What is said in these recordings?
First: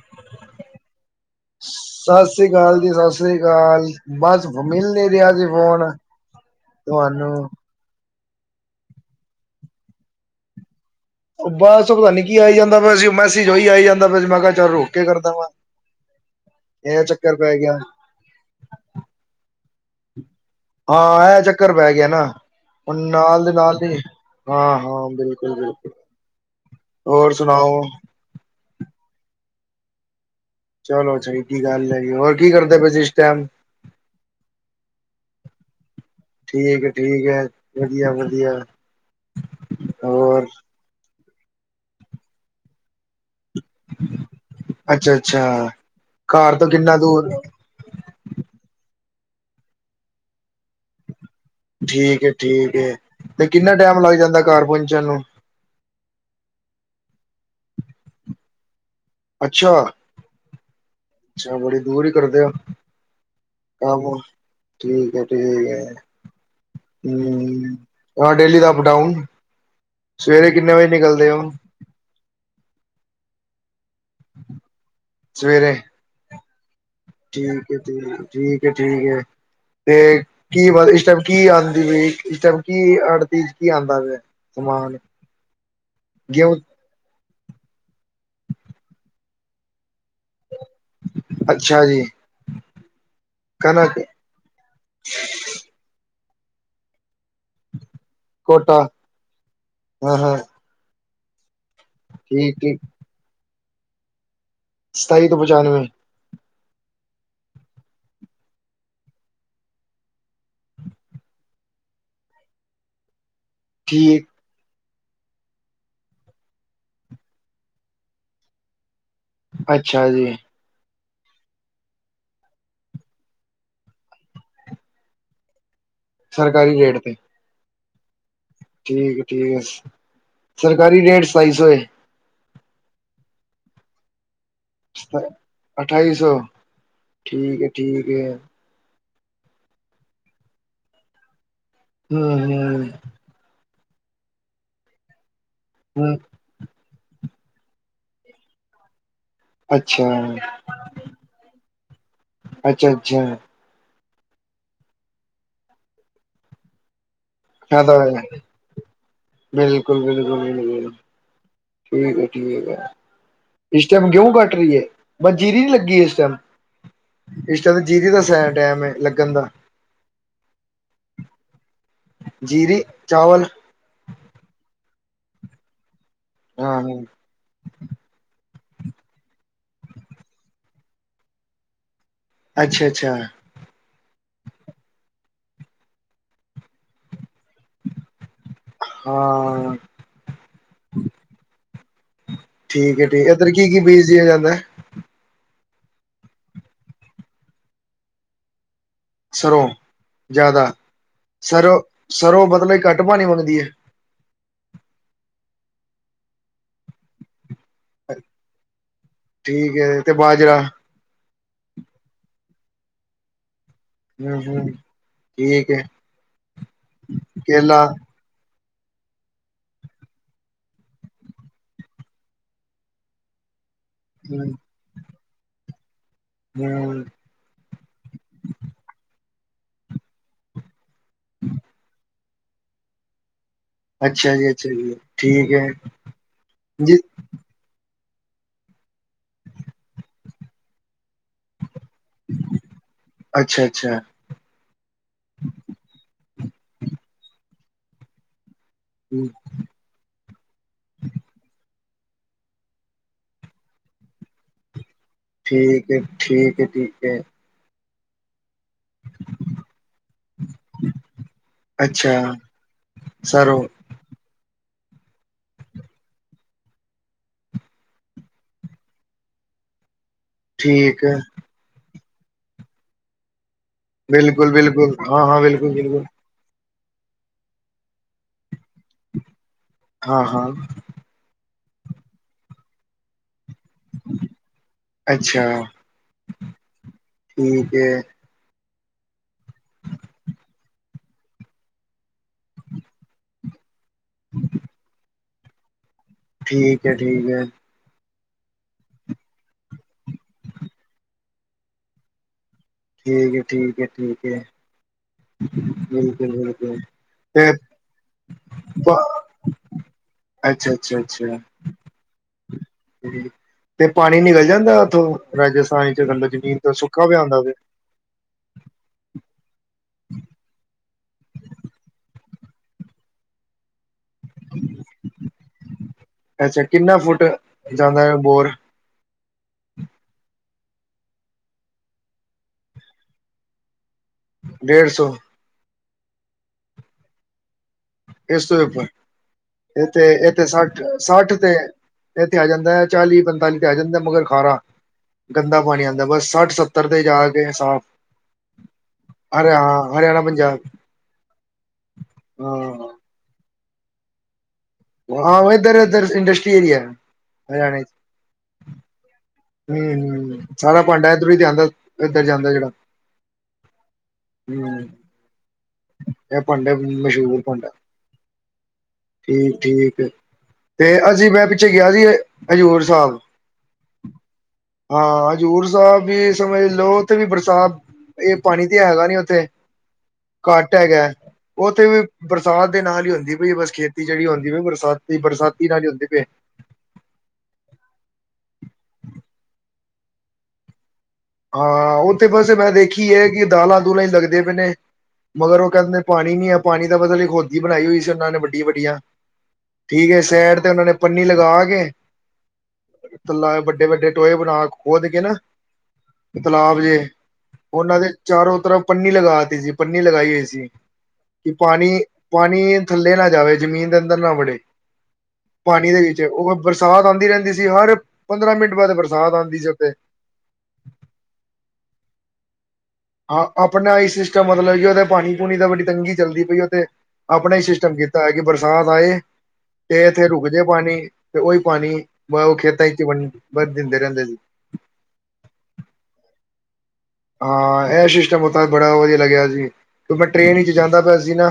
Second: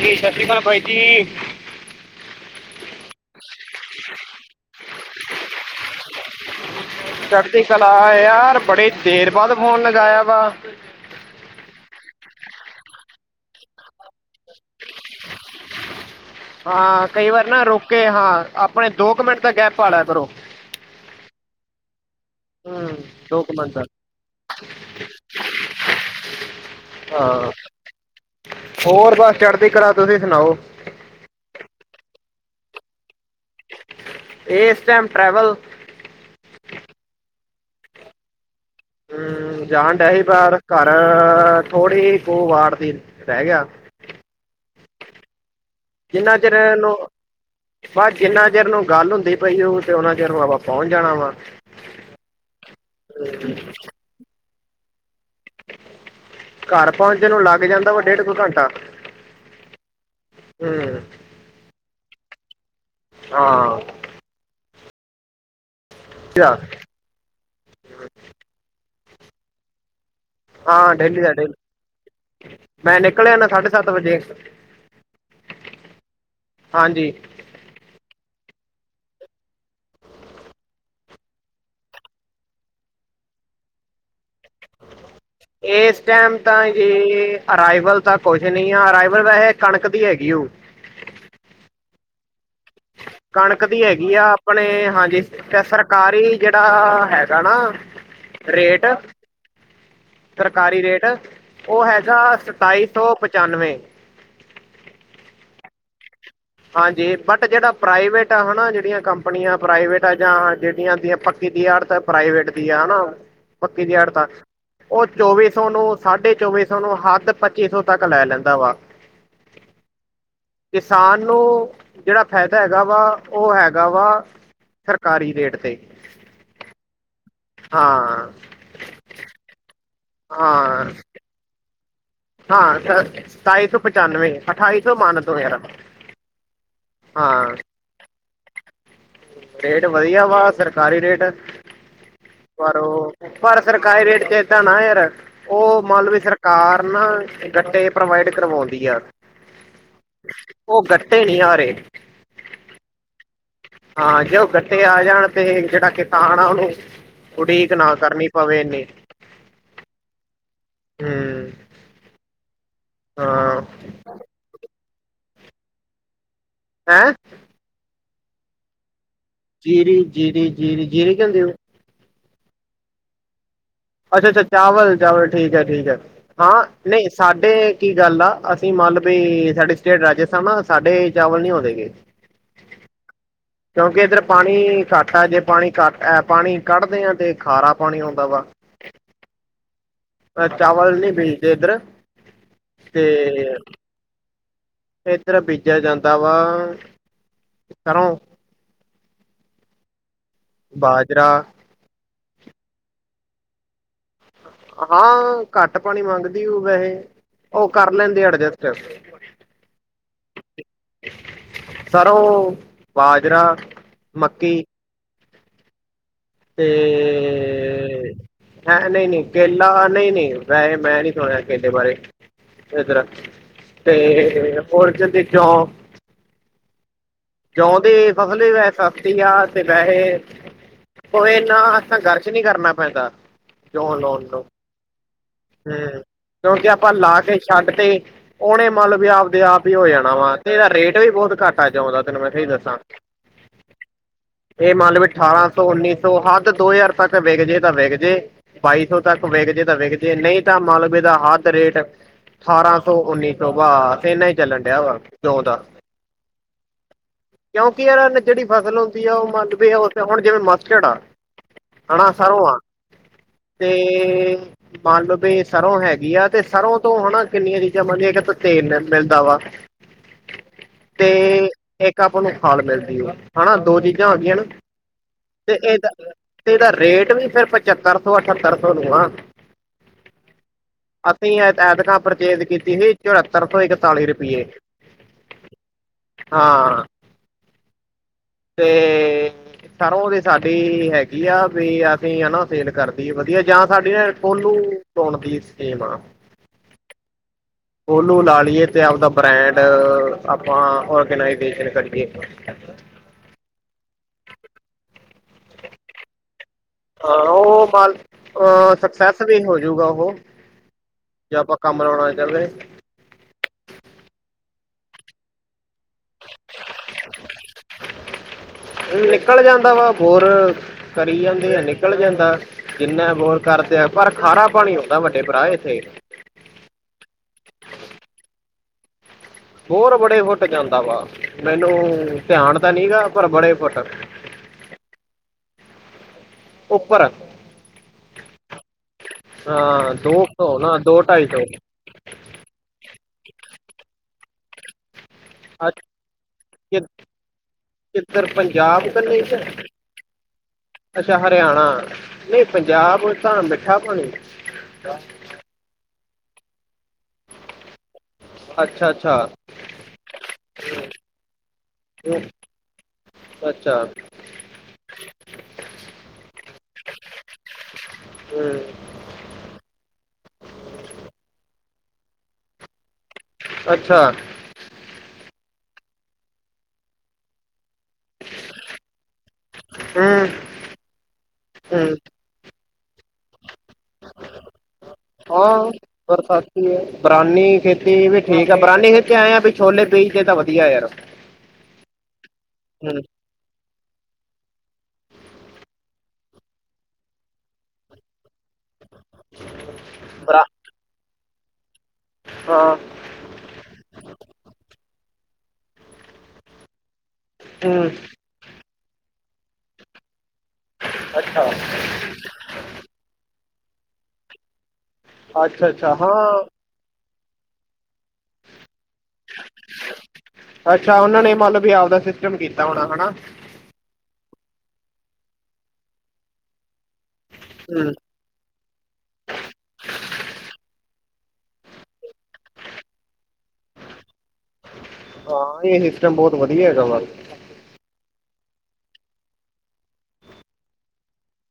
ਜੀ। ਸਤਿ ਸ਼੍ਰੀ ਅਕਾਲ ਬਾਈ ਜੀ। ਸਸ ਸ਼੍ਰੀ ਕਾਲ ਜੀ। ਸਸ ਸ਼੍ਰੀ ਕਾਲ। ਬਸ ਮਿਲ ਨੀਂ ਰਿਹਾ ਸੀ ਫੋਨ। ਤੁਹਾਨੂੰ। ਚਲਾ ਯਾਰ ਬੜੀ ਦੇਰ ਬਾਅਦ ਫੋਨ ਲਗਾਇਆ ਵਾ। ਉਹ ਬਸ ਪਤਾ ਨੀ ਕੀ ਆਈ ਜਾਂਦਾ ਪਿਆ ਸੀ। ਮੈਸਜ ਉਹੀ ਆਈ ਜਾਂਦਾ ਪਿਆ ਸੀ ਮੈਂ ਕਿਹਾ ਚੱਲ ਰੋਕ ਕੇ ਕਰਦਾ ਵਾ ਇਹ ਹਾਂ। ਕਈ ਚੱਕਰ ਵਾਰ ਪੈ ਨਾ ਗਿਆ ਰੁੱਕ ਕੇ ਹਾਂ, ਆਪ ਦੋ ਕੁ ਮਿੰਟ ਦਾ ਗੈਪ ਪਾ ਲਿਆ ਕਰੋ। ਹਾਂ ਆਹ ਚੱਕਰ ਪੈ ਗਿਆ ਨਾ। ਹੂੰ ਹੁਣ ਨਾਲ ਦੇ ਮਿੰਟ ਨਾਲ ਦਾ ਈ। ਹਾਂ- ਹਾਂ ਬਿਲਕੁਲ- ਬਿਲਕੁਲ ਹੋਰ ਹਾਂ, ਸੁਣਾਓ ਹੋਰ ਬੱਸ ਚੜਦੀ ਕਲਾ, ਤੁਸੀਂ ਸੁਣਾਓ? ਚਲੋ ਚੰਗੀ ਗੱਲ ਐ ਜੀ, ਹੋਰ ਕੀ ਕਰਦੇ ਪਏ ਸੀ ਇਸ ਟਾਈਮ? ਇਸ ਟਾਈਮ ਟਰੈਵਲ ਠੀਕ ਏ- ਠੀਕ ਏ। ਵਧੀਆ- ਵਧੀਆ। ਹੂੰ, ਜਾਣ ਡੇ ਹੀ ਹੋਰ ਪਰ ਘਰ, ਥੋੜੀ ਕੂ ਵਾਟਤੀ ਰੈ ਗੇਆ। ਅੱਛਾ, ਅੱਛਾ ਘਾਰ ਤੋਂ ਕਿੰਨਾ ਦੂਰ ਬਾ ਜਿੰਨਾ ਚਿਰ ਨੂੰ ਗਾਲ ਹੁੰਦੀ ਪਈ ਓਨਾ ਚਿਰ ਨੂੰ ਆਪਾਂ ਪੋਂਚ ਜਾਣਾ ਵਾ ਠੀਕੇ, ਠੀਕੇ ਤੇ ਹੂੰ, ਕਿੰਨਾ ਟੈਮ ਲੱਗ ਜਾਂਦਾ ਘਰ ਪੋਂਚਣ ਨੂੰ ਘਰ ਪੋਂਚਣ ਨੂੰ ਲਾਗ ਜਾਂਦਾ ਵਾ ਡੇਢ ਕੁ ਘੰਟਾ ਅੱਛਾ, ਹੂੰ ਅੱਛਾ ਬੜੀ ਦੂਰ ਹੀ ਕਰਦੇ ਓ ਹਾਂ ਹਾਂ ਬੋਲ, ਠੀਕੇ ਠੀਕੇ। [inaudible] ਹੂੰ, ਡੇਲੀ ਦਾ ਅਪ ਡਾਊਨ, ਸਵੇਰੇ ਕਿੰਨੇ ਵਜੇ ਹਾਂ ਡੇਲੀ ਨਿਕਲਦੇ ਦਾ ਓ? ਡੇਲੀ ਮੈਂ ਨਿਕਲ ਆਨਾ ਸਾਢੇ ਸੱਤ ਵਜੇ। ਸਵੇਰੇ? ਹਾਂਜੀ। ਠੀਕੇ, ਠੀਕੇ, ਠੀਕੇ, ਠੀਕੇ। ਤੇ ਕੀ ਇਸ ਟਾਈਮ ਕੀ ਆਂਦੀ ਏ, ਇਸ ਟਾਈਮ ਕੀ ਆੜਤੀ ਕੀ ਆਦਾ ਪੇਸ਼? ਕਮਾਲੇ। ਏਸ ਟੈਮ ਤਾਂ ਏ, ਅਰਾਈਵਲ ਤਾਂ ਕੁਛ ਨੀ ਆ, ਅਰਾਈਵਲ ਵੈਹੇ ਕਣਕ ਦੀ ਹੈਗੀ ਉ। ਅੱਛਾ ਜੀ। ਕਣਕ ਦੀ ਹੈਗੀ ਆ, ਆਪਣੇ ਹਾਂਜੀ, ਤੇ ਸਰਕਾਰੀ ਜੜਾ ਹੈਗਾ ਣਾ, ਕੋਟਾ ਰੇਟ ਹਾਂ ਹਾਂ ਸਰਕਾਰੀ ਰੇਟ ਓ ਹੈ ਠੀਕ ਠੀਕ ਸਤਾਈ ਸੌ ਪਚਾਨਵੇਂ। ਸਤਾਈ ਸੋ ਪਚਾਨਵੇਂ। ਹਾਂਜੀ, ਬਟ ਜੜਾ ਪ੍ਰਾਈਵੇਟ ਆ ਹਨਾ, ਜੜੀਆਂ ਕੰਪਨੀਆਂ ਪ੍ਰਾਈਵੇਟ ਆ ਜਾਂ ਜੜੀਆਂ ਦੀਆਂ ਪੱਕੀ ਦੀ ਆੜਤ ਪ੍ਰਾਈਵੇਟ ਦੀ ਆ ਹਨਾਂ, ਪੱਕੀ ਦੀ ਠੀਕ ਆੜਤਾਂ ਓ ਚੌਵੀ ਸੌ ਨੂੰ, ਸਾਢੇ ਚੌਵੀ ਸੌ ਨੂੰ, ਹਾਦ ਪੱਚੀ ਸੌ ਤੱਕ ਲੈ ਲੈਂਦਾ ਵਾ। ਅੱਛਾ ਜੀ। ਕਿਸਾਨ ਨੂੰ, ਜੜਾ ਫੈਦਾ ਹੈਗਾ ਵਾ, ਓ ਹੈਗਾ ਵਾ ਸਰਕਾਰੀ ਰੇਟ ਤੇ। ਸਰਕਾਰੀ ਰੇਟ ਤੇ। ਹਾਂ। ਠੀਕੇ, ਠੀਕੇ ਹਾਂ ਸਰਕਾਰੀ ਰੇਟ ਸਤਾਈ ਸੌ ਏ? ਹਾਂ, ਸਤਾਈ ਸੌ ਪਚਾਨਵੇਂ। ਅਠਾਈ ਸੌ ਹੈ ਮਾਨਦੋ ਯਾਰਾ, ਹਾਂ। ਠੀਕੇ। ਰੇਟ ਵਧੀਆ ਵਾ ਸਰਕਾਰੀ ਰੇਟ ਏ। ਹੂੰ ਪਰ ਹੂੰ ਓ ਪਰ ਸਰਕਾਰੀ ਰੇਟ ਚ ਏਦਾਂ ਨਾ ਯਾਰ, ਓ ਹੂੰ ਮਾਲਵੀ ਸਰਕਾਰ ਕਾਰ ਨਾ, ਗੱਡੇ ਪ੍ਰੋਵਾਈਡ ਕਰਵੋਂਦੀ ਏ। ਅੱਛਾ ਓ ਗੱਟੇ ਨੀ ਆ ਰੇ। ਅੱਛਾ, ਅੱਛਾ। ਹਾਂ ਜੇ ਉਹ ਗੱਟੇ ਆ ਜਾਣ ਤੇ, ਜੜਾ ਕਿਸਾਨ ਆ ਓਨੂੰ ਉਡੀਕ ਨਾ ਫ਼ਾਇਦਾ ਹੋਇਆ ਕਰਨੀ ਪਵੇ ਏਨੀ। ਬਿਲਕੁਲ, ਬਿਲਕੁਲ, ਬਿਲਕੁਲ। ਹੂੰ ਠੀਕੇ, ਹਾਂ ਟੀਕੇ। ਚਮ ਕਿਉਂ ਕੱਟ ਰੀ ਏ? ਵਨਜੀਰੀ ਨੀ ਲੱਗੀ ਇਸ ਟਾਈਮ? ਹੈਂ। ਇਸ ਤਾਂ ਤੇ ਜੀਰੀ ਦਾ ਸ ਟੈਮ ਏ ਲੱਗਣ ਦਾ। ਜੀਰੀ-ਜੀਰੀ, ਜੀਰੀ-ਜੀਰੀ ਕਹਿੰਦੇ ਹੋ? ਜੀਰੀ, ਚਾਵਲ। ਅੱਛਾ-ਅੱਛਾ, ਚਾਵਲ-ਚਾਵਲ ਠੀਕ ਹੈ-ਠੀਕ ਹੈ ਹਾਂ ਨਈ ਸਾਡੇ ਕੀ ਗੱਲ ਆ, ਅਸੀਂ ਮੰਨ ਵੇ ਸਾਡੇ ਸਟੇਟ ਰਾਜਸਥਾਨ ਆ ਸਾਡੇ ਚਾਵਲ ਨੀ ਹੋਨੇ ਗੇ। ਅੱਛਾ-ਅੱਛਾ। ਕਿਉਂਕਿ ਇੱਧਰ ਪਾਨੀ ਘੱਟ ਹੈ ਜੇ ਪਾਨੀ ਕੱਟ ਹੈ, ਪਾਨੀ ਕੱਢਦੇ ਹਾਂ ਤੇ ਖਾਰਾ ਪਾਨੀ ਆਉਂਦਾ ਵਾ। ਹਾਂ। ਏ ਚਾਵਲ ਨੀ ਬੀਜਦੇ ਏਧਰ। ਠੀਕ ਐ-ਠੀਕ ਐ ਏਧਰ ਕੀ-ਕੀ ਬੀਜਆ ਜਾਂਦਾ? ਏਧਰ ਬੀਜਿਆ ਜਾਂਦਾ ਵਾ ਸਰੋ। ਸਰੋਂ ਜਾਦਾ ਬਾਜਰਾ ਸਰੋਂ, ਸਰੋਂ ਮਤਲਬ ਹੀ ਘੱਟ ਪਾਨੀ ਮੰਗਦੀ ਏ। ਹਾਂ ਘੱਟ ਪਾਨੀ ਮੰਗਦੀ ਉਹ ਵੈਹੇ। ਉਹ ਕਰ ਲੈਂਦੇ ਆ ਅਰਜਸਟ। ਠੀਕ ਹੈ ਤੇ ਬਾਜਰਾ ਸਰ੍ਹੋਂ, ਬਾਜਰਾ। ਮੱਕੀ ਹੂੰ-ਹੂੰ ਠੀਕ ਐ। ਤੇ ਹੈ ਨਈ-ਨਈ ਕੇਲਾ ਨਈ-ਨਈ ਵੈਹੇ ਮੈਂ ਨੀ ਸੁਣਿਆ ਕੇਲੇ ਬਾਰੇ। ਇਧਰ ਆ ਹੂੰ ਤੇ [unintelligible] ਦੀ ਜੋਬ ਹੂੰ ਜੋ ਦੀ ਫਸਲ ਵੀ ਵੈਹੇ ਸਸਤੀ ਆ ਤੇ ਵੈਹੇ ਉਹ ਇਨਾ ਗਰ- ਕੁਛ ਨੀ ਕਰਨਾ ਪੈਂਦਾ। ਜੋ ਲੋਣ ਅੱਛਾ ਨੂੰ ਜੀ, ਅੱਛਾ ਜੀ, ਠੀਕ ਹੈ ਤੇ ਕਿਉਂਕਿ ਆਪਾਂ ਜੀ, ਲਾ ਕੇ- ਛੱਡ ਤੇ ਉਹਨੇ ਮਲ ਵੀ ਆਪਦੇ ਆਪ ਹੀ ਹੋ ਜਾਣਾ ਵਾ ਤੇ ਇਹ ਰੇਟ ਵੀ ਬੋਹਤ ਘੱਟਾ ਆ ਜੋ ਦਾ। ਤੈਨ ਮੈਂ ਸਹੀ ਦਸਾ। ਅੱਛਾ-ਅੱਛਾ। ਇਹ ਮੰਨ ਲ ਵੀ, ਅਠਾਰਾਂ ਸੌ, ਉੱਨੀ ਸੌ, ਹੱਦ ਦੋ ਹਜ਼ਾਰ ਤੱਕ ਵਿਕਜੇ ਤਾਂ ਵਿਕਜੇ। ਬਾਈ ਸੌ ਤੱਕ ਵੇਕ ਜੇ ਤੇ ਵੇਕ ਜੇ ਨਈ ਤਾਂ ਮਾਲਵੇ ਦਾ ਹੱਦ ਰੇਟ ਅਠਾਰਾਂ ਸੌ, ਉੱਨੀ ਸੌ ਬ ਬਾਸ ਇਨਾ ਹੀ ਚੱਲਣ ਡਿਆ ਵਾ। ਜੌਂ ਦਾ ਠੀਕ ਏ-ਠੀਕ ਏ, ਠੀਕ ਏ। ਕਿਉਂਕਿ ਇਹਨਾਂ ਨੇ ਜੇੜੀ ਫਸਲ ਉੱਗਦੀ ਆ ਉਹ ਮੰਨ ਬੀ ਆ ਉੇ ਹੁਣ ਜਿਵੇਂ ਮਸਟਰ ਆ ਅੱਛਾ ਹਣਾ ਸਰੋਂ ਆ। ਸਰੋਂ ਤੇ ਮੰਨ ਲੋ ਵੀ ਏ ਸਰੋਂ ਹੈਗੀ ਆ ਤੇ ਸਰੋਂ ਤੋਂ ਹਨਾ ਕਿੰਨੀਆਂ ਚੀਜ਼ਾਂ ਬੰਦਿਆ ਇਕ ਤੇ ਤੇਲ ਮਿਲਦਾ ਵਾ। ਠੀਕ ਐ। ਏਕ ਆਪਾਂ ਨੂੰ ਖਾਲ ਮਿਲਦੀ ਹੈ ਹਨਾ ਦੋ ਚੀਜ਼ਾਂ ਹੋਗਈਆਂ ਨਾ ਬਿਲਕੁਲ-ਬਿਲਕੁਲ, ਹਾਂ-ਹਾਂ, ਤੇ ਇਹ ਤਾਂ ਬਿਲਕੁਲ-ਬਿਲਕੁਲ, ਤੇ ਏਦਾ ਰੇਟ ਵੀ ਫੇਰ ਪਚੱਤਰ ਸੌ, ਅਠੱਤਰ ਸੌ ਨੂੰ ਆ। ਹਾਂ-ਹਾਂ। ਅਸੀਂ ਐਤਕਾਂ ਪਰਚੇਜ ਕੀਤੀ ਸੀ ਚੁਹੱਤਰ ਸੌ ਇਕਤਾਲੀ ਰੁਪਈਏ। ਅੱਛਾ। ਹਾਂ, ਠੀਕ ਹੈ। ਤੇ ਸਰੋ ਵੀ ਸਾਡੀ ਹੈਗੀ ਆ ਵੀ ਅਸੀਂ ਹਨਾ ਸੇਲ ਕਰਦੀਏ ਵਧੀਆ। ਜਾਂ ਸਾਡੀੇ ਨਾ ਟੋਲੂ ਪੋਣ ਦੀ ਸਕੀਮ ਆ। ਠੀਕ ਐ, ਠੀਕ ਐ। ਕੋਲੂ ਲਾ ਲਈਏ ਤੇ ਆਪਦਾ ਬ੍ਰੈਂਡ ਆਪਾਂ ਔਰਗਨਾਈਜੇਸ਼ਨ ਕਰੀਏ। ਠੀਕ ਐ-ਠੀਕ ਐ, ਠੀਕ ਐ। ਬਿਲਕੁਲ-ਬਿਲਕੁਲ। ਹਾਂ, ਤੇ ਉਹ ਮੱਲ ਅ ਸਕਸੈਸ ਵੀ ਹੋਜੂਗਾ ਉਹ। ਅੱਛਾ, ਅੱਛਾ, ਅੱਛਾ। ਜੇ ਆਪਾਂ ਕੰਮ ਲਾਉਣਾ [unintelligible] ਤੇ ਪਾਣੀ ਨਿਕਲ ਜਾਂਦਾ ਉੱਥੋਂ? ਰਾਜੇਸਤਾਨ ਚ ਬੰਦਰ ਜ਼ਮੀਨ ਤੇ ਸੁੱਕਾ ਪਿਆ ਹੁੰਦਾ ਫ ਨਿਕਲ ਜਾਂਦਾ ਵਾ ਹੋਰ ਕਰੀ ਜਾਂਦੇ ਆ ਨਿਕਲ ਜਾਂਦਾ ਜਿੰਨਾ ਬੋਰ ਕਰਦੇ ਪਰ ਖਾਰਾ ਪਾਣੀ ਆਉਂਦਾ ਵੱਡੇ ਪਰਾ ਇੱਥੇ। ਅੱਛਾ ਕਿੰਨਾ ਫੁੱਟ ਜਾਂਦਾ ਐ ਬੋਰ? ਬੋਰ ਬੜੇ ਫੁੱਟ ਜਾਂਦਾ ਵਾ ਮੈਨੂੰ ਧਿਆਨ ਤਾਂ ਨਹੀਂ ਗਾ ਪਰ ਬੜੇ ਫੁੱਟ। ਡੇਢ ਸੌ। ਉੱਪਰ। ਇਸ ਤੋਂ ਵੀ ਉੱਪਰ ਹਾਂ, ਇੱਥੇ ਦੋ ਇੱਥੇ ਸੌ ਨਾ ਸੱਠ ਦੋ ਢਾਈ ਸੱਠ ਸੌ ਤੇ ਇੱਥੇ ਆ ਜਾਂਦਾ ਐ ਚਾਲੀ ਪੰਤਾਲੀ ਤੇ ਆ ਜਾਂਦਾ ਮਗਰ ਖਾਰਾ। ਗੰਦਾ ਅੱਜ ਪਾਣੀ ਆਂਦਾ ਬਸ ਸੱਠ ਕਿ- ਸੱਤਰ ਤੇ ਜਾ ਕੇ ਸਾਫ਼ ਕਿੱਧਰ, ਪੰਜਾਬ ਹਰਿਆ ਹਰਿਆਣਾ ਪੰਜਾਬ [unintelligible] ਅੱਛਾ ਹਰਿਆਣਾ, ਨਹੀਂ ਹਾਂ ਪੰਜਾਬ ਤਾਂ ਮਿੱਠਾ ਪਾਣੀ ਆਹੋ ਇਧਰ ਇਧਰ ਇੰਡਸਟਰੀ ਏਰੀਆ ਹਰਿਆਣੇ ਚ ਅੱਛਾ-ਅੱਛਾ। ਹੁੰ, ਸਾਰਾ ਭਾਂਡਾ ਇੱਧਰੋਂ ਹੀ ਤੇ ਆਂਦਾ ਹੂੰ, ਇੱਧਰ ਜਾਂਦਾ ਜਿਹੜਾ। ਅੱਛਾ। ਹੁੰ। ਇਹ ਭਾੰਡਾ ਮਸ਼ਹੂਰ ਭਾੰਡਾ। ਹੂੰ, ਠੀਕ ਠੀਕ ਤੇ ਅਸੀਂ ਮੈਂ ਪਿੱਛੇ ਗਿਆ ਸੀ ਹਜ਼ੂਰ ਸਾਹਿਬ ਅੱਛਾ। ਹਾਂ, ਹਜ਼ੂਰ ਸਾਹਿਬ ਵੀ ਸਮਝ ਲੋ ਉੱਥੇ ਵੀ ਬਰਸਾਤ ਇਹ ਪਾਣੀ ਤੇ ਹੈਗਾ ਨੀ ਉੱਥੇ ਹੂੰ ਘੱਟ ਹੈਗਾ ਉੱਥੇ ਹੂੰ ਵੀ ਬਰਸਾਤ ਦੇ ਨਾਲ ਹੀ ਹੁੰਦੀ ਪਈ ਬਸ ਖੇਤ ਜਿਹੜੀ ਹੁੰਦੀ ਪਈ ਏ ਬਰਸਾਤੀ ਬਰਸਾਤੀ ਹਾਂ ਨਾਲ ਹੀ ਹੁੰਦੀ ਪਈ ਏ। ਬਰਸਾਤੀ ਬਰਾਨੀ ਖੇਤੀ ਵੀ ਠੀਕ ਆ ਬਰਾਨੀ ਖੇਤੀ ਆਏ ਆ ਵੀ ਛੋਲੇ ਬੀਜ ਤਾਂ ਵਧੀਆ ਯਾਰ। ਹਾਂ ਉਹਥੇ ਬਸ ਮੈਂ ਹੂੰ ਦੇਖੀ ਐ ਕਿ ਦਾਲਾਂ ਦੁਲਾਂ ਹੀ ਲੱਗਦੇ ਪਏ ਨੇ। ਮਗਰ ਉਹ ਕਹਿੰਦੇ ਪਾਣੀ ਨੀ ਆ ਪਾਣੀ ਦਾ ਬਤਲ ਇੱਕ ਹੋਦੀ ਬਣਾਈ ਹੋਈ ਸੀ ਉਹਨਾਂ ਨੇ ਵੱਡੀਆਂ ਵੱਡੀਆਂ। ਠੀਕ ਐ, ਬਰਾ ਸੈਇਡ ਤੇ ਉਹਨਾ ਨੇ ਪੰਨੀ ਲਗਾ ਕੇ ਹਾਂ। ਵੱਡੇ ਵੱਡੇ ਟੋਏ ਬਣਾ ਕੇ ਖੋਦ ਕੇ ਨਾ ਤਲਾਬ ਜੇ ਹੂੰ ਉਹਨਾਂ ਦੇ ਚਾਰੋ ਤਰਫ ਪੰਨੀ ਲਗਾ ਤੀ ਸੀ, ਪੰਨੀ ਲਗਾਈ ਹੋਈ ਸੀ। ਅੱਛਾ ਕਿ ਪਾਣੀ ਪਾਣੀ ਥੱਲੇ ਨਾ ਜਾਵੇ ਜਮੀਨ ਦੇ ਅੰਦਰ ਨਾ ਵੜੇ। ਅੱਛਾ ਪਾਣੀ ਅੱਛਾ ਦੇ ਵਿੱਚ ਹਾਂ ਉਹ ਬਰਸਾਤ ਆਂਦੀ ਰਹਿੰਦੀ ਸੀ ਹਰ ਪੰਦਰਾਂ ਮਿੰਟ ਬਾਅਦ ਬਰਸਾਤ ਆਂਦੀ ਸੀ ਉਥੇ। ਅੱਛਾ ਉਹਨਾਂ ਨੇ [unintelligible] ਵੀ ਆਪਦਾ ਸਿਸਟਮ ਕੀਤਾ ਹੋਣਾ ਹੈਨਾ? ਆਪਣਾ ਹੀ ਸਿਸਟਮ ਮਤਲਬ ਕਿ ਉਹਦਾ ਪਾਣੀ ਪੂਣੀ ਦਾ ਬੜੀ ਤੰਗੀ ਚੱਲਦੀ ਪਈ ਉਹ, ਤੇ ਆਪਣਾ ਹੀ ਹੂੰ ਸਿਸਟਮ ਕੀਤਾ ਤਾ ਐ ਕਿ ਬਰਸਾਤ ਆਏ ਤੇ ਇੱਥੇ ਰੁਕ ਜੇ ਪਾਣੀ ਤੇ ਉਹੀ ਪਾਣੀ ਵਾ ਉਹ ਖੇਤਾਂ ਚ ਵੰ ਦਿੰਦੇ ਰਹਿੰਦੇ ਸੀ। ਹਾਂ ਇਹ ਸਿਸਟਮ ਬਹੁਤ ਵਧੀਆ ਹੈਗਾ ਵਾ ਹਾਂ ਇਹ ਸਿਸਟਮ ਓਥੇ ਦਾ ਬੜਾ ਵਧੀਆ ਲੱਗਿਆ ਸੀ ਕਿ ਮੈਂ ਟ੍ਰਰੇਨ ਵਿੱਚ ਜਾਂਦਾ ਪਿਆ ਸੀ ਨਾ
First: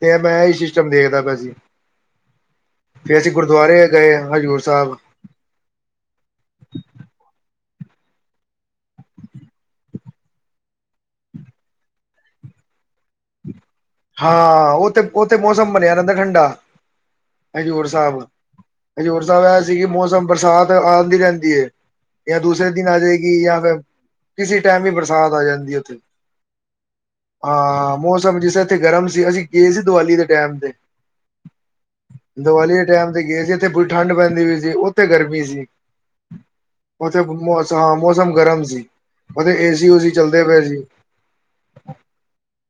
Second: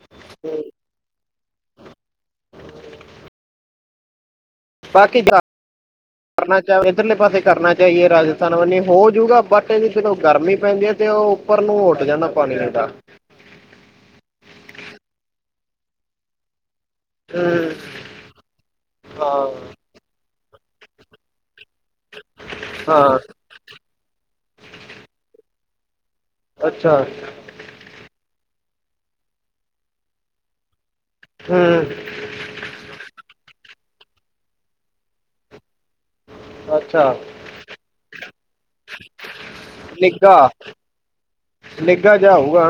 ਤੇ ਮੈਂ ਸਿਸਟਮ ਦੇਖਦਾ ਪਿਆ ਸੀ ਫੇਰ ਅਸੀਂ ਗੁਰਦੁਆਰੇ ਗਏ ਹਜ਼ੂਰ ਸਾਹਿਬ [unintelligible] ਕਰਨਾ ਚਾਹ ਇੱਧਰਲੇ ਪਾਸੇ ਕਰਨਾ ਚਾਹੀਏ ਰਾਜਸਥਾਨ ਵੀ ਹੋਜੂਗਾ ਬਟ ਇਹਦੀ ਫੇਰ ਓੁਹ ਗਰਮੀ ਪੈਂਦੀ ਹੈ ਤੇ ਉਹ ਉੱਪਰ ਨੂੰ ਉੱਡ ਜਾਂਦਾ ਪਾਣੀ ਹਾਂ ਉਹ ਤੇ ਉਥੇ ਮੌਸਮ ਬਣਿਆ ਰਹਿੰਦਾ ਠੰਡਾ ਹੂੰ ਹਜ਼ੂਰ ਸਾਹਿਬ। ਹਜ਼ੂਰ ਸਾਹਿਬ ਇਹ ਸੀ ਹਾਂ ਕਿ ਮੌਸਮ ਬਰਸਾਤ ਆਉਂਦੀ ਰਹਿੰਦੀ ਹੈ। ਜਾਂ ਦੂਸਰੇ ਦਿਨ ਆ ਹਾਂ ਜਾਏਗੀ ਜਾਂ ਫੇਰ ਕਿਸੀ ਟਾਈਮ ਵੀ ਬਰਸਾਤ ਆ ਜਾਂਦੀ ਹੈ ਉੱਥੇ। ਅੱਛਾ। ਹਾਂ ਮੌਸਮ ਜਿਸ ਇੱਥੇ ਗਰਮ ਸੀ ਅਸੀਂ ਗਏ ਸੀ ਦੀਵਾਲੀ ਦੇ ਟੈਾਇਮ ਤੇ। ਹੂੰ ਦੀਵਾਲੀ ਦੇ ਟਾਈਮ ਤੇ ਗਏ ਸੀ ਏਥੇ ਪੂਰੀ ਠੰਢ ਪੈਂਦੀ ਹੋਈ ਸੀ ਉੱਥੇ ਗਰਮੀ ਸੀ। ਅੱਛਾ ਉੱਥੇ ਹਾਂ ਮੌਸਮ ਗਰਮ ਸੀ ਉੱਥੇ ਏਸੀ ਓਸੀ ਨਿੱਘਾ ਚੱਲਦੇ ਪਏ ਸੀ। ਨਿੱਘਾ ਜਿਹਾ ਹੁਗਾ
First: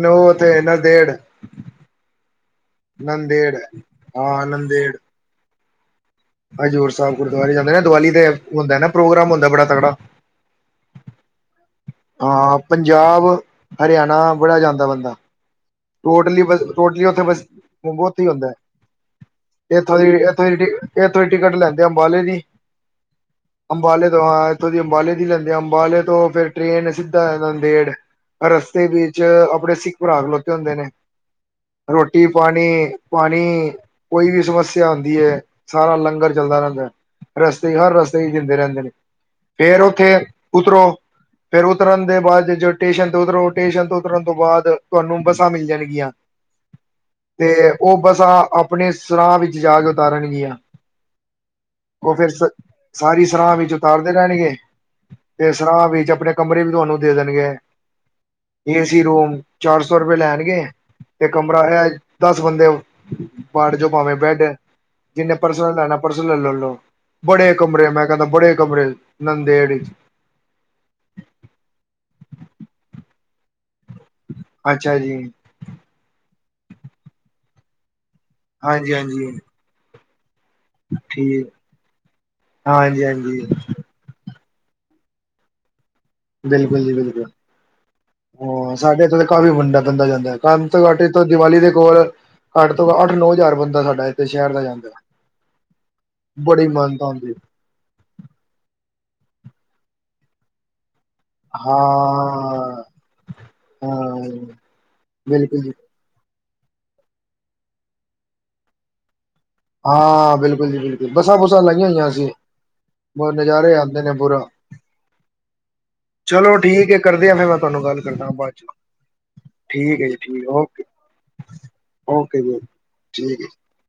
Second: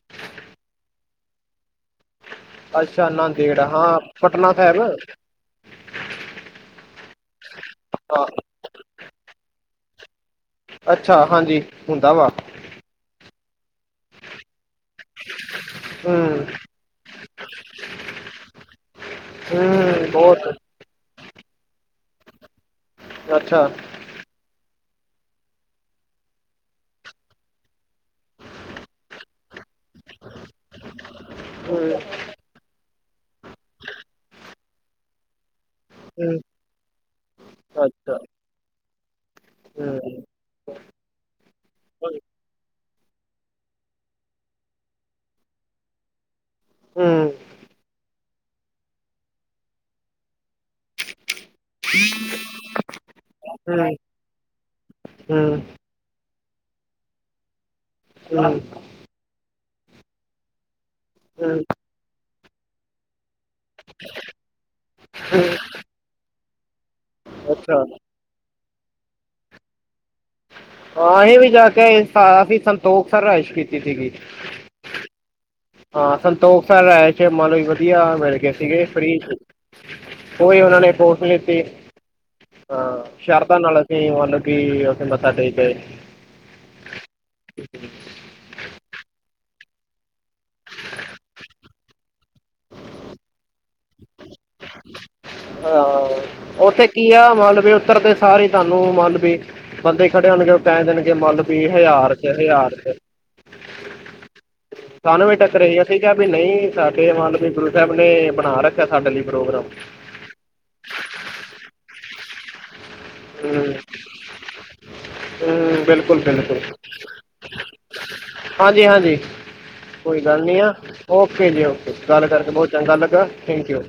ਨੌ ਤੇ ਨਾ ਡੇਢ ਅੱਛਾ ਨੰਦੇੜ ਨਾਂਦੇੜ ਹਾਂ ਹਾਂ ਪਟਨਾ ਸਾਹਿਬ ਨੰਦੇੜ ਹਜ਼ੂਰ ਸਾਹਿਬ ਗੁਰਦੁਆਰੇ ਜਾਂਦੇ ਨੇ ਦੀਵਾਲੀ ਤੇ ਹੁੰਦਾ ਨਾ ਪ੍ਰੋਗਰਾਮ ਹੁੰਦਾ ਬੜਾ ਤਕੜਾ। ਅੱਛਾ ਹਾਂਜੀ। ਹੁੰਦਾ ਵਾ ਹਾਂ ਪੰਜਾਬ ਹਰਿਆਣਾ ਬੜਾ ਜਾਂਦਾ ਬੰਦਾ। [inaudible] ਟੋਟਲੀ ਬ ਟੋਟਲੀ ਉੱਥੇ ਬ ਬਹੁਤ ਹੀ ਹੁੰਦਾ ਹੈ। ਇਥੋਂ ਦੀ ਹੂੰ ਬਹੁਤ ਇਥੋਂ ਦੀ ਇੱਥੋਂ ਦੀ ਟਿਕਟ ਲੈਂਦੇ ਅੰਬਾਲੇ ਦੀ ਅੱਛਾ ਅੰਬਾਲੇ ਤੋਂ ਆ। ਉਥੋਂ ਦੀ ਅੰਬਾਲੇ ਦੀ ਲੈਂਦੇ ਆ ਅੰਬਾਲੇ ਤੋਂ ਫੇਰ ਟ੍ਰੇਨ ਸਿੱਧਾ ਆ ਨਾਂਦੇੜ। ਰਸਤੇ ਵਿੱਚ ਆਪਣੇ ਸਿੱਖ ਭਰਾ ਖਲੋਤੇ ਹੁੰਦੇ ਨੇ ਹੂੰ ਰੋਟੀ। ਰੋਟੀ ਪਾਣੀ ਪਾਣੀ ਕੋਈ ਵੀ ਸਮੱਸਿਆ ਆਉਂਦੀ ਹੈ। ਸਾਰਾ ਲੰਗਰ ਹੂੰ ਚੱਲਦਾ ਰਹਿੰਦਾ ਹੈ ਰਸਤੇ ਹਰ ਅੱਛਾ ਰਸਤੇ ਹੀ ਦਿੰਦੇ ਰਹਿੰਦੇ ਨੇ। ਫੇਰ ਹੂੰ ਉੱਥੇ ਉਤਰੋ। ਫਿਰ ਉਤਰਨ ਹੂੰ ਦੇ ਬਾਅਦ ਜ ਜੋ ਸਟੇਸ਼ਨ ਤੋਂ ਉਤਰੋ ਸਟੇਸ਼ਨ ਤੋਂ ਉਤਰਨ ਤੋਂ ਬਾਅਦ ਤੁਹਾਨੂੰ ਬੱਸਾਂ ਮਿਲ ਜਾਣਗੀਆਂ। ਹੂੰ ਤੇ ਉਹ ਬੱਸਾਂ ਆਪਣੇ ਸਰਾਂਹ ਵਿੱਚ ਜਾ ਕੇ ਉਤਾਰਨਗੀਆਂ। ਉਹ ਫੇਰ ਸ ਸਾਰੀ ਸਰਾਾਂ ਵਿੱਚ ਉਤਾਰਦੇ ਰਹਿਣਗੇ ਹੂੰ ਤੇ ਹੂੰ ਸਰਾਂ ਵਿੱਚ ਆਪਣੇ। ਕਮਰੇ ਵੀ ਤੁਹਾਨੂੰ ਦੇ ਦੇਣਗੇ ਹਮ ਸੀ ਰੂਮ ਚਾਰ ਸੌ ਰੁਪਏ ਲੈਣਗੇ ਅਤੇ ਕਮਰਾ ਹੈ ਦਸ ਬੰਦੇ। ਬਾਰਡ ਜੋ ਪਾਵੇਂ ਬੈਡ ਜਿੰਨੇ ਹੂੰ ਪਰਸੋਂ ਲੈਣਾ ਪਰਸੋਂ ਲੈ ਲੈ ਲਓ ਬੜੇ ਅੱਛਾ ਕਮਰੇ ਮੈਂ। ਕਹਿੰਦਾ ਬੜੇ ਕਮਰੇ ਨੰਦੇੜ ਇਛ ਹਾਂ ਅਸੀਂ ਵੀ ਜਾ ਕੇਸੀਂ ਸੰਤੋਖ ਸਰ ਰਇਸ਼ ਕੀਤੀ ਸੀਗੀ ਅੱਛਾ ਜੀ ਹਾਂ ਸੰਤੋਖ ਸਰ ਚ ਮੰਨ ਲਓ ਜ ਵਧੀਆ ਮਿਲ ਗਏ ਸੀਗੇ ਹਾਂਜੀ ਫਰੀ। ਹਾਂਜੀ ਉਹੀ ਉਹਨਾਂ ਨੇ ਪੋਸਟ ਠੀਕ ਲਿੱਤੀ ਅਹ ਹਾਂਜੀ ਹਾਂਜੀ ਸ਼ਰਧਾ ਨਾਲ। ਕੀ ਮਤਲਬ ਕਿ ਅਸੀਂ ਮੱਥਾ ਟੇਕ ਗਏ ਬਿਲਕੁਲ ਜੀ ਬਿਲਕੁਲ ਹਾਂ ਸਾਡੇ ਇੱਥੋਂ ਤਾਂ ਕਾਫ਼ੀ ਵੰਡਾ ਬੰਦਾ ਜਾਂਦਾ ਕਮ ਘਟ ਤੋਂ ਦੀਵਾਲੀ ਦੇ ਕੋਲ। ਘੱਟ ਤੋਂ ਅੱਠ ਨੌ ਹਜ਼ਾਰ ਬੰਦਾ ਸਾਡਾ ਇੱਥੇ ਸ਼ਹਿਰ ਦਾ ਜਾਂਦਾ। ਹਹ ਬੜੀ ਉੱਥੇ ਮਾਨਤਾ ਕੀ ਆ ਹੁੰਦੀ ਮਾਲਵੇ ਉੱਤਰ ਦੇ। ਸਾਰੇ ਤੁਹਾਨੂੰ ਮੰਨ ਵੀ ਬੰਦੇ ਖੜੇ ਹੋਣਗੇ ਪੈ ਦੇਣਗੇ ਮੰਨ ਵੀ ਹਾਂ ਹਜ਼ਾਰ ਚ ਹਜ਼ਾਰ ਚ ਹਾਂ ਸਾਨੂੰ ਵੀ ਬਿਲਕੁਲ ਟੱਕਰੇ ਜੀ ਅਸੀਂ ਕਿਹਾ ਵੀ ਨਹੀਂ ਸਾਡੇ ਮਨ ਵੀ ਗੁਰੂ ਸਾਹਿਬ ਨੇ ਬਣਾ ਰੱਖਿਆ ਸਾਡੇ ਲਈ ਪ੍ਰੋਗਰਾਮ। ਹਾਂ ਬਿਲਕੁਲ ਜੀ ਬਿਲਕੁਲ, ਬੱਸਾਂ- ਬੁੱਸਾਂ ਲਾਈਆਂ ਹੋਈਆਂ ਸੀ। ਬਹੁ ਹੂੰ ਨਜ਼ਾਰੇ ਆਂਦੇ ਨੇ ਬੁਰਾ ਹੂੰ, ਬਿਲਕੁਲ ਚਲੋ ਬਿਲਕੁਲ ਠੀਕ ਏ ਕਰਦੇਆਂ ਫੇਰ ਮੈਂ ਤੁਹਾਨੂੰ ਗੱਲ ਕਰਦਾ ਬਾਅਦ ਹਾਂਜੀ ਹਾਂਜੀ ਚ ਠੀਕ ਹੈ ਜੀ ਕੋਈ ਗੱਲ ਠੀਕ ਨੀ ਆ, ਓਕੇ ਓਕੇ ਜੀ ਓਕੇ ਗੱਲ ਓਕੇ ਕਰਕੇ ਜੀ ਬਹੁਤ ਚੰਗਾ ਲੱਗਾ ਠੀਕ ਹੈ ਥੈਂਕ ਯੂ।